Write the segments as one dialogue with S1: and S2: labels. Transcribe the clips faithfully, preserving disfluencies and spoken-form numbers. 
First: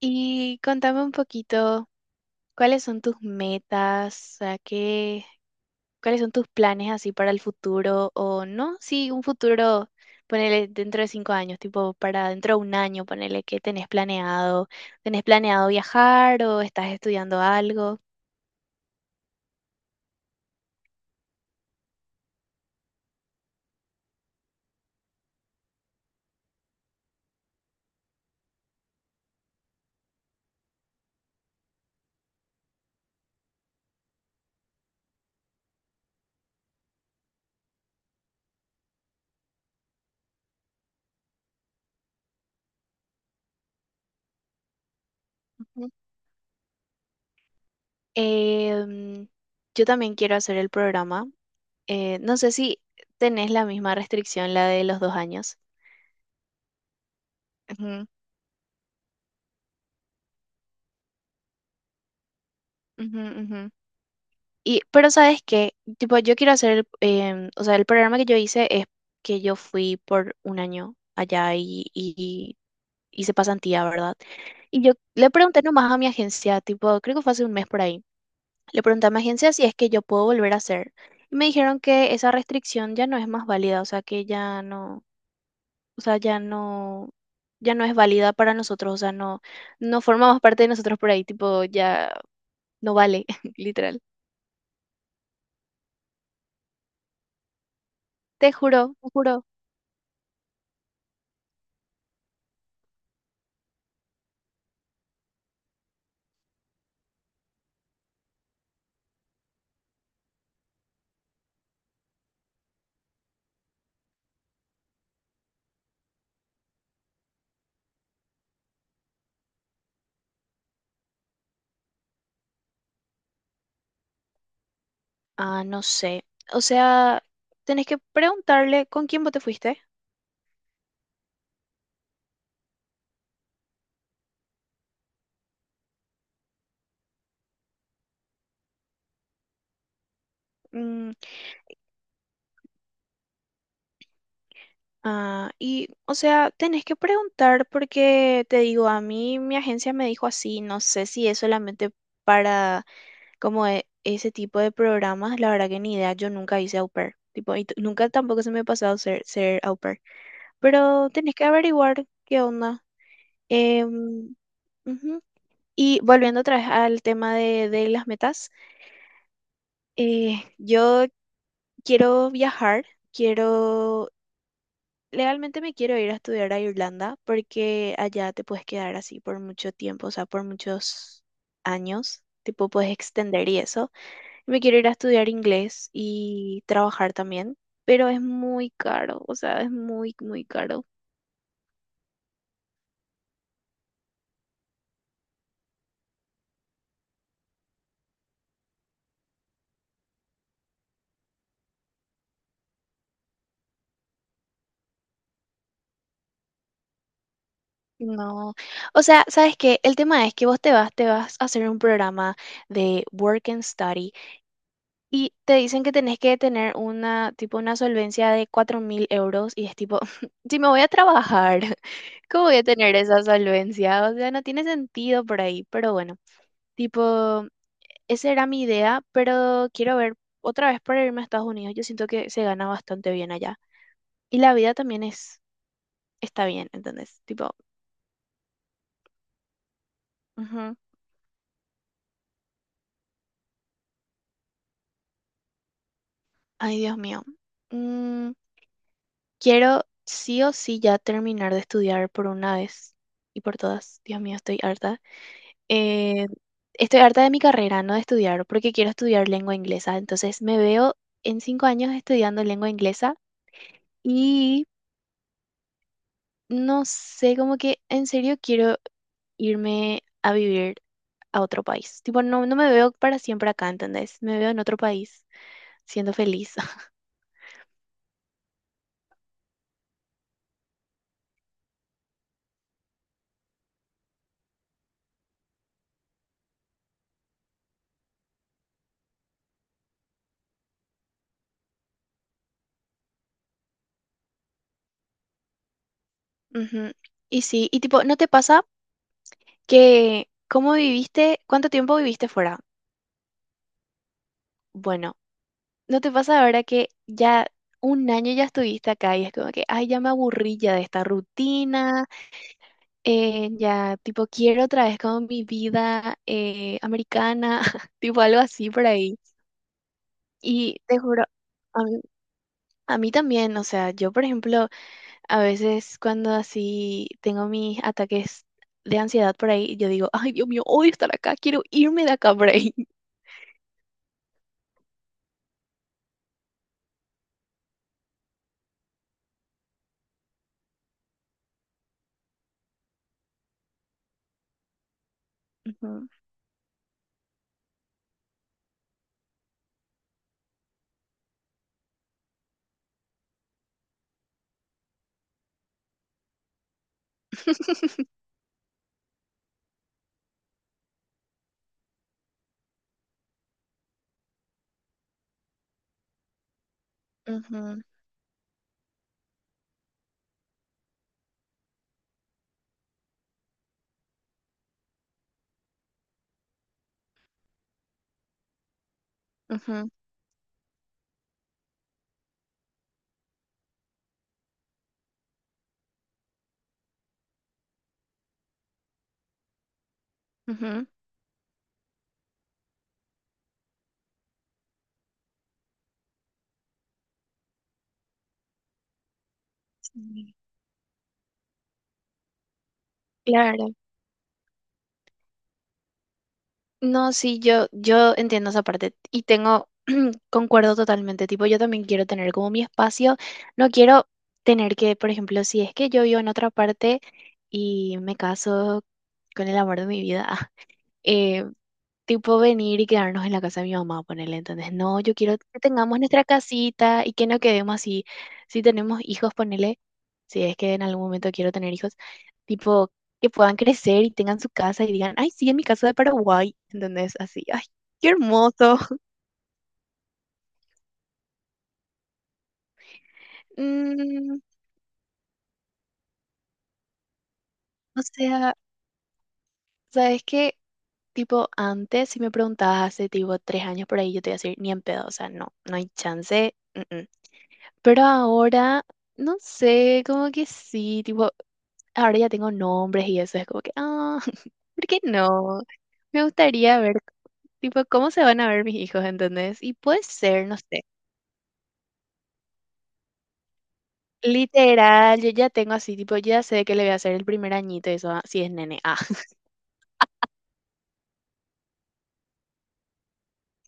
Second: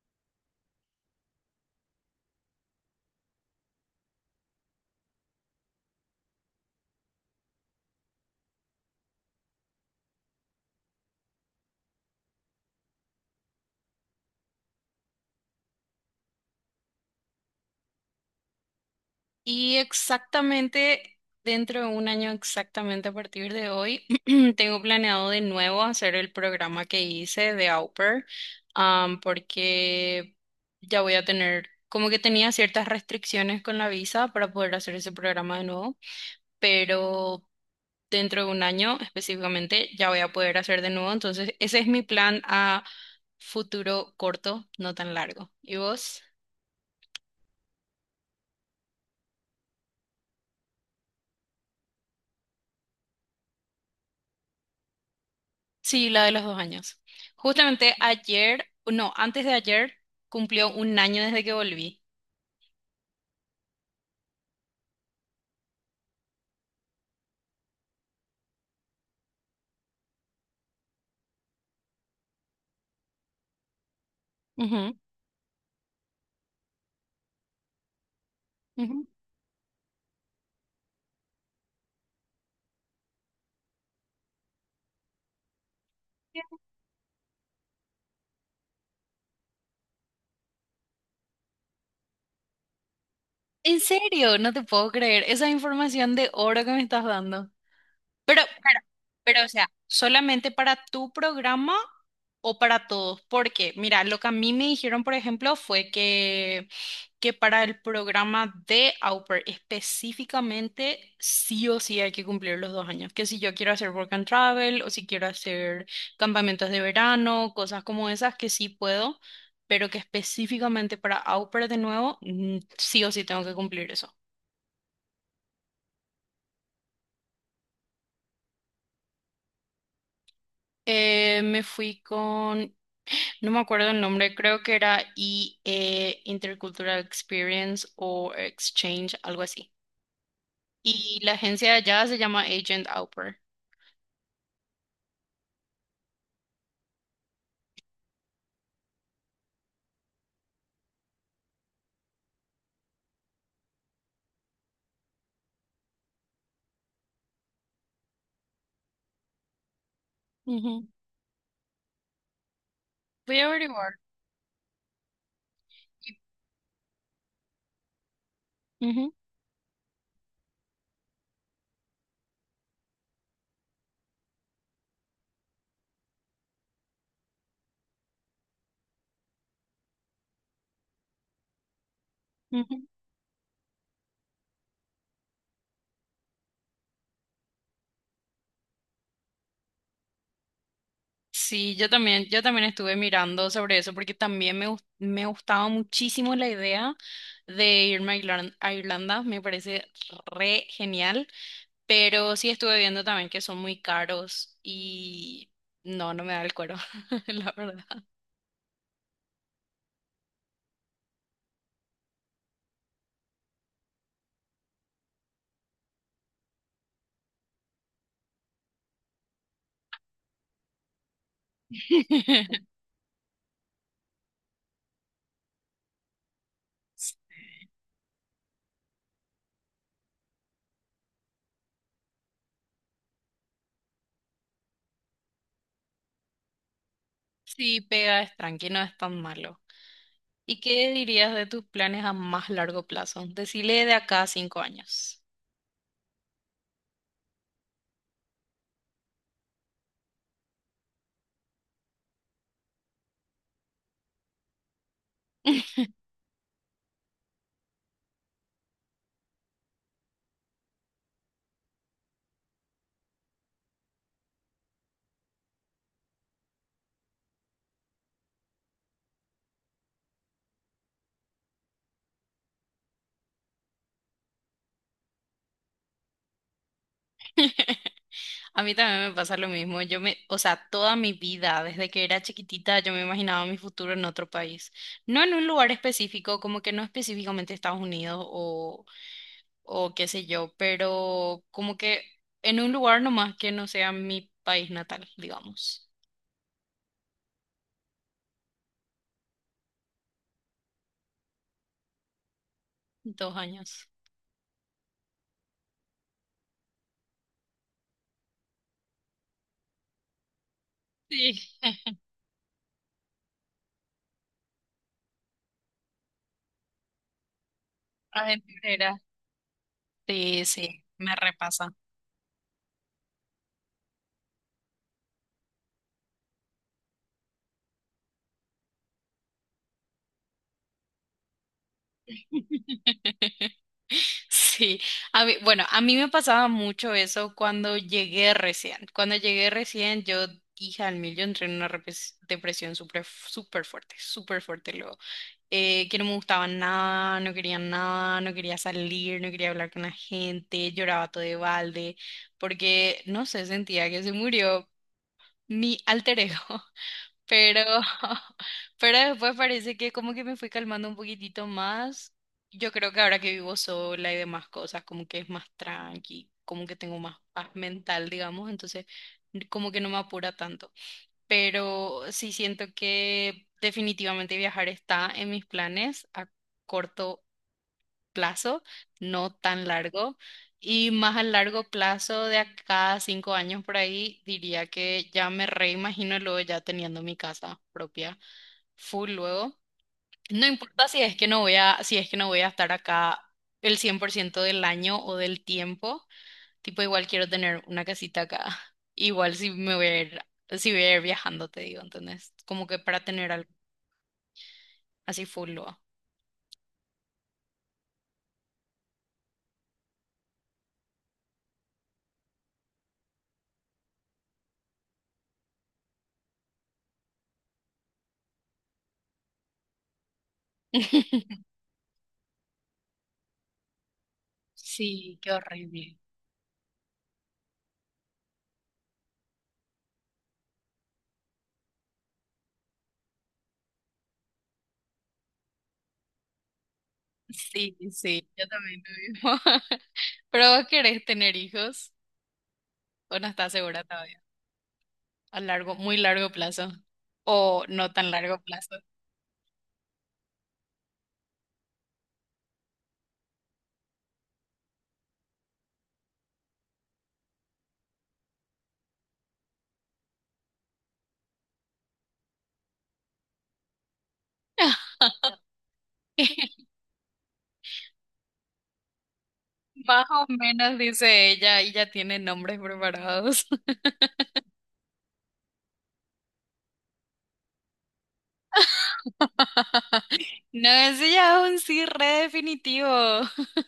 S1: Y contame un poquito, ¿cuáles son tus metas? O ¿qué, cuáles son tus planes así para el futuro? O no, sí, un futuro, ponele dentro de cinco años, tipo para dentro de un año, ponele qué tenés planeado. ¿Tenés planeado viajar o estás estudiando algo?
S2: Y exactamente dentro de un año, exactamente a partir de hoy, tengo planeado de nuevo hacer el programa que hice de Au Pair, am, porque ya voy a tener, como que tenía ciertas restricciones con la visa para poder hacer ese programa de nuevo, pero dentro de un año específicamente ya voy a poder hacer de nuevo. Entonces, ese es mi plan a futuro corto, no tan largo. ¿Y
S1: Ujú.
S2: vos?
S1: Em, yo también quiero hacer el programa. Eh, no sé si tenés la misma restricción, la de los dos años.
S2: Sí, la de los dos años. Justamente
S1: Ujú,
S2: ayer, no, antes de ayer, cumplió un año desde que volví.
S1: ujú, ujú. Y, pero sabes qué, tipo, yo quiero hacer, el- em, o sea, el programa que yo hice es que yo fui por un año allá y, y hice pasantía, ¿verdad? Y yo
S2: Ujú,
S1: le pregunté nomás a mi agencia, tipo, creo que fue hace un mes por ahí, le
S2: ujú.
S1: pregunté a mi agencia si es que yo puedo volver a hacer. Y me dijeron que esa restricción ya no es más válida, o sea, que ya no, o sea, ya no, ya no es válida para nosotros, o sea, no, no formamos parte de nosotros por ahí, tipo, ya no vale,
S2: ¿En
S1: literal.
S2: serio? No te puedo creer. Esa información de oro que me estás dando. Pero,
S1: Te
S2: pero,
S1: juro, te
S2: pero,
S1: juro.
S2: o sea, ¿solamente para tu programa o para todos? Porque, mira, lo que a mí me dijeron, por ejemplo, fue que, que para el programa de Au Pair específicamente, sí o sí hay que cumplir los dos años. Que si yo quiero hacer work and travel o si quiero hacer campamentos de verano, cosas como esas, que sí puedo, pero que específicamente para Au Pair de nuevo, mm, sí o sí tengo que cumplir eso.
S1: Ah, no sé. O sea, tenés que preguntarle con quién vos te fuiste.
S2: Eh, me fui con no me acuerdo el nombre, creo que era I E Intercultural Experience o Exchange, algo así.
S1: Mm,
S2: Y la agencia de allá se llama Agent Outper.
S1: ah, y, o sea, tenés que preguntar porque te digo, a mí mi agencia me dijo así, no sé si es solamente para como e- ese tipo de programas, la verdad que ni idea, yo nunca hice au pair. Tipo, y t- nunca tampoco se me ha pasado ser, ser, au pair.
S2: Ujú.
S1: Pero tenés que averiguar qué onda.
S2: Voy a averiguar.
S1: Em, ujú. Y volviendo otra vez al tema de, de las metas.
S2: Ujú,
S1: Eh, yo quiero viajar, quiero, legalmente me quiero ir a estudiar a Irlanda porque allá te puedes quedar así por mucho tiempo, o sea, por muchos años, tipo
S2: ujú.
S1: puedes extender y eso. Me quiero ir a estudiar inglés y trabajar también, pero es muy caro, o sea, es muy, muy caro.
S2: Sí, yo también, yo también estuve mirando sobre eso porque también me, gus- me gustaba muchísimo la idea de irme a Irlan- a Irlanda, me parece re genial, pero sí estuve viendo también que son muy caros y no, no me da el cuero, la verdad.
S1: No, o sea, ¿sabes qué? El tema es que vos te vas, te vas a hacer un programa de work and study. Y te dicen que tenés que tener una, tipo, una solvencia de cuatro mil euros y es tipo, si me voy a trabajar, ¿cómo voy a tener esa solvencia? O sea, no tiene sentido por ahí, pero bueno, tipo, esa era mi idea, pero quiero ver otra vez para irme a Estados Unidos. Yo siento que se gana bastante bien allá. Y la vida también es, está bien, ¿entendés? Tipo,
S2: Sí, pega, es tranqui, no es tan malo. ¿Y
S1: ujú.
S2: qué dirías de tus planes a más largo plazo? Decile de acá a cinco años.
S1: Ay, Dios mío. Mm, quiero sí o sí ya terminar de estudiar por una vez y por todas. Dios mío, estoy harta. Eh, estoy harta de mi carrera, no de estudiar, porque quiero estudiar lengua inglesa. Entonces me veo en cinco años estudiando lengua inglesa y no sé, como que en serio quiero irme a vivir a otro país. Tipo, no, no me veo para siempre acá, ¿entendés? Me veo en otro país siendo feliz.
S2: A mí también me pasa lo mismo. Yo me, o sea, toda mi vida, desde que era chiquitita, yo me imaginaba mi futuro en otro país. No en un lugar específico, como que no específicamente Estados Unidos o, o qué sé yo, pero como que en un lugar nomás que no sea mi país natal, digamos.
S1: Ujú. Y sí, y tipo, ¿no te pasa que cómo viviste, cuánto tiempo viviste fuera?
S2: Dos años.
S1: Bueno. ¿No te pasa ahora que ya un año ya estuviste acá y es como que, ay, ya me aburrí ya de esta
S2: Sí,
S1: rutina, eh, ya tipo quiero otra vez como mi vida eh, americana, tipo algo
S2: Argentina
S1: así por
S2: era.
S1: ahí?
S2: Sí,
S1: Y
S2: sí,
S1: te
S2: me
S1: juro,
S2: repasa.
S1: a mí, a mí también, o sea, yo por ejemplo a veces cuando así tengo mis ataques de ansiedad por ahí, yo digo, ay, Dios mío, odio estar acá, quiero irme de acá por ahí.
S2: Sí, a mí, bueno, a mí me pasaba mucho eso cuando llegué recién. Cuando llegué recién, yo, hija al mil, yo entré en una repres- depresión súper súper fuerte, súper fuerte luego. Eh, que no
S1: Ujú,
S2: me gustaba nada, no quería nada, no quería salir, no quería hablar con la gente, lloraba todo de balde, porque, no sé, sentía que se murió mi alter ego. Pero, pero después parece que como que me fui calmando un poquitito más. Yo creo que ahora que vivo sola y demás cosas, como que es más tranqui, como que tengo más paz
S1: ujú,
S2: mental, digamos, entonces como que no me apura tanto. Pero sí siento que definitivamente viajar está en mis planes a corto plazo, no tan
S1: ujú,
S2: largo. Y más a largo plazo, de acá a cinco años por ahí, diría que ya me reimagino luego ya teniendo mi casa propia, full luego. No
S1: ujú.
S2: importa si es que no voy a, si es que no voy a estar acá el cien por ciento del año o del tiempo, tipo igual quiero tener una casita acá. Igual si me voy a ir,
S1: Sí.
S2: si voy a ir viajando, te digo, ¿entendés? Como que para tener algo
S1: Claro.
S2: así full luego.
S1: No, sí, yo, yo entiendo esa parte y tengo, concuerdo totalmente, tipo, yo también quiero tener como mi espacio, no quiero tener que, por ejemplo, si es que yo vivo en otra parte y me caso con el amor de mi vida, tipo venir y quedarnos en la casa de mi mamá, ponele. Entonces, no, yo
S2: Sí, qué
S1: quiero que
S2: horrible.
S1: tengamos nuestra casita y que no quedemos así. Si tenemos hijos, ponele, si es que en algún momento quiero tener hijos, tipo que puedan crecer y tengan su casa y digan, ay, sí, en mi casa de Paraguay. Entonces, así, ay,
S2: Sí,
S1: qué
S2: sí, yo
S1: hermoso.
S2: también lo mismo. ¿Pero vos querés tener hijos o no estás segura todavía?
S1: Mm,
S2: A largo, muy largo plazo o no
S1: o
S2: tan largo
S1: sea,
S2: plazo.
S1: ¿sabes qué? Tipo, antes, si me preguntabas hace tipo tres años por ahí, yo te iba a decir, ni en pedo, o sea, no, no hay chance. mm, mm". Pero ahora, no sé, como que sí, tipo, ahora ya tengo nombres y eso es como que, ah, ¿por qué no? Me gustaría ver, tipo, cómo se van a ver mis hijos, ¿entendés? Y puede
S2: Más o
S1: ser, no
S2: menos
S1: sé.
S2: dice ella y ya tiene nombres preparados.
S1: Literal, yo ya tengo así, tipo, ya sé que le voy a hacer el primer añito, y eso, ah, si es nene, ah.
S2: No, ese ya es un sí re definitivo.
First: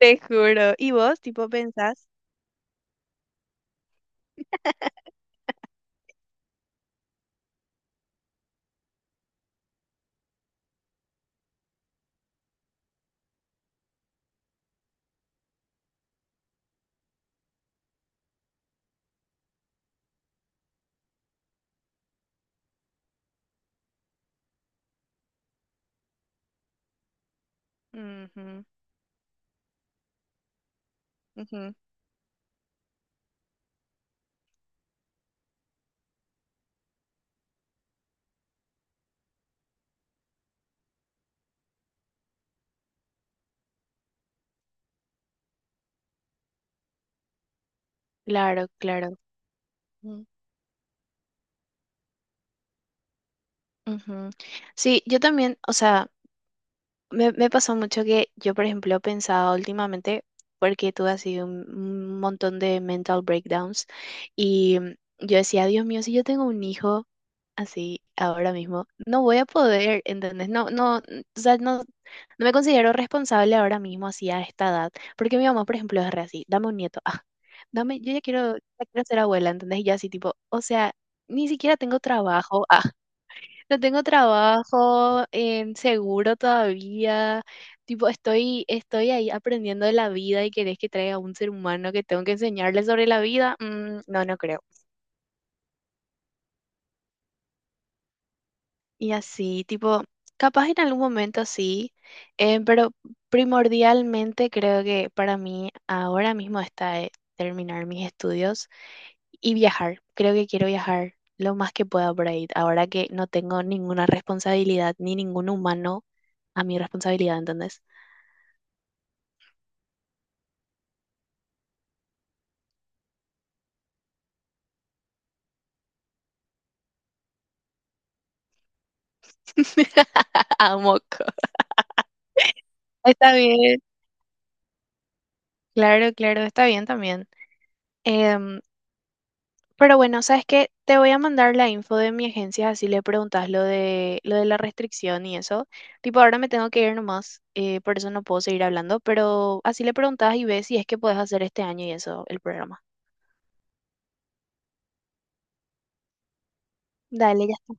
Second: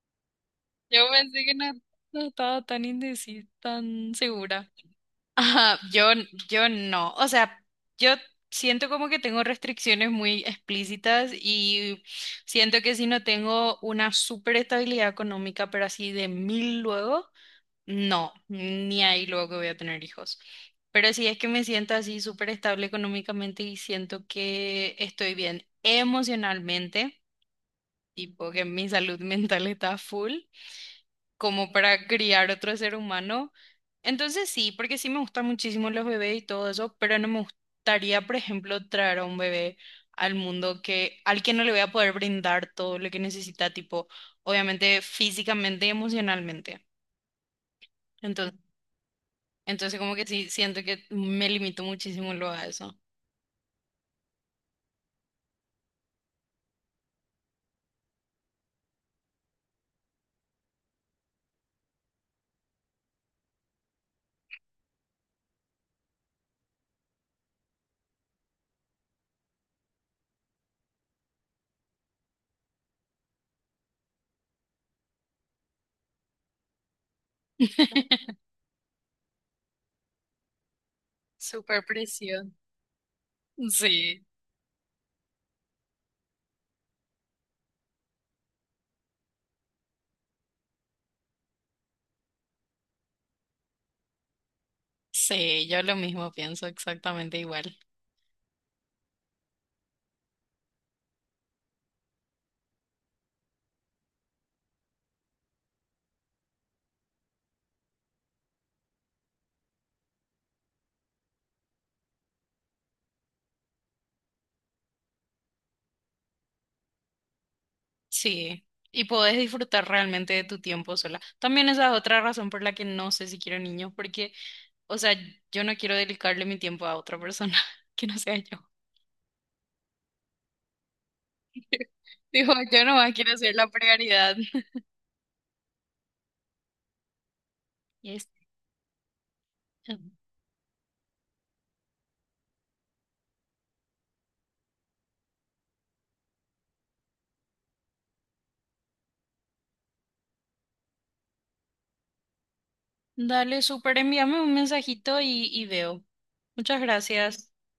S1: Te juro. ¿Y
S2: Yo
S1: vos,
S2: pensé
S1: tipo,
S2: que no,
S1: pensás?
S2: no estaba tan indecisa, tan segura. Ajá, yo, yo no. O sea, yo siento como que tengo restricciones muy explícitas y siento que si no tengo una súper estabilidad económica, pero así de mil luego, no, ni ahí luego que voy a tener hijos. Pero si es que me siento así súper estable económicamente y siento que estoy bien emocionalmente, tipo
S1: Ujú,
S2: que mi salud mental está full como
S1: ujú.
S2: para criar otro ser humano. Entonces sí, porque sí me gustan muchísimo los bebés y todo eso, pero no me gustaría, por ejemplo, traer a un bebé al mundo que, al que no le voy a poder brindar todo lo que necesita, tipo, obviamente físicamente y emocionalmente. Entonces,
S1: Claro, claro.
S2: entonces como
S1: Mm,
S2: que sí, siento que me limito muchísimo luego a eso.
S1: ujú. Sí, yo también, o sea. Me, me pasó mucho que yo, por ejemplo, pensaba últimamente, porque tuve así un, un montón de mental breakdowns, y mm, yo decía, Dios mío, si yo tengo un hijo así ahora mismo, no voy a poder, ¿entendés? No, no, n- o sea, no, no me considero responsable ahora mismo así a esta edad, porque mi mamá, por ejemplo, es re así, dame un nieto, ah, dame, yo ya quiero, ya quiero ser abuela, ¿entendés? Y yo así tipo, o sea, ni siquiera
S2: Super
S1: tengo
S2: presión.
S1: trabajo, ah, no tengo
S2: Sí,
S1: trabajo en seguro todavía. Tipo, estoy, estoy ahí aprendiendo de la vida y querés que traiga un ser humano que tengo que enseñarle sobre la vida. Mm, no, no creo.
S2: sí, yo lo mismo pienso exactamente igual.
S1: Y así, tipo, capaz en algún momento sí, eh, pero primordialmente creo que para mí ahora mismo está eh, terminar mis estudios y viajar. Creo que quiero viajar lo más que pueda por ahí, ahora que no tengo ninguna responsabilidad ni ningún humano a mi responsabilidad, ¿entendés?
S2: Sí, y podés disfrutar realmente de tu tiempo sola. También esa es otra razón por la que no sé si quiero niños, porque, o sea, yo no quiero dedicarle mi tiempo a otra persona que no sea yo.
S1: A moco.
S2: Digo, yo nomás
S1: Está
S2: quiero ser la
S1: bien,
S2: prioridad.
S1: claro, claro, está bien también.
S2: Y es-
S1: Em, pero bueno, ¿sabes qué? Te voy a mandar la info de mi agencia, así le preguntas lo de, lo de, la restricción y eso. Tipo, ahora me tengo que ir nomás, eh, por eso no puedo seguir hablando, pero así le preguntas y ves si es que puedes hacer este año y eso, el programa.
S2: Dale, súper, envíame un mensajito y, y veo. Muchas
S1: Dale,
S2: gracias.
S1: ya está.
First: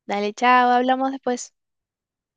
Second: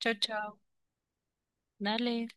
S2: Chao,
S1: Dale,
S2: chao.
S1: chao, hablamos después.
S2: Dale.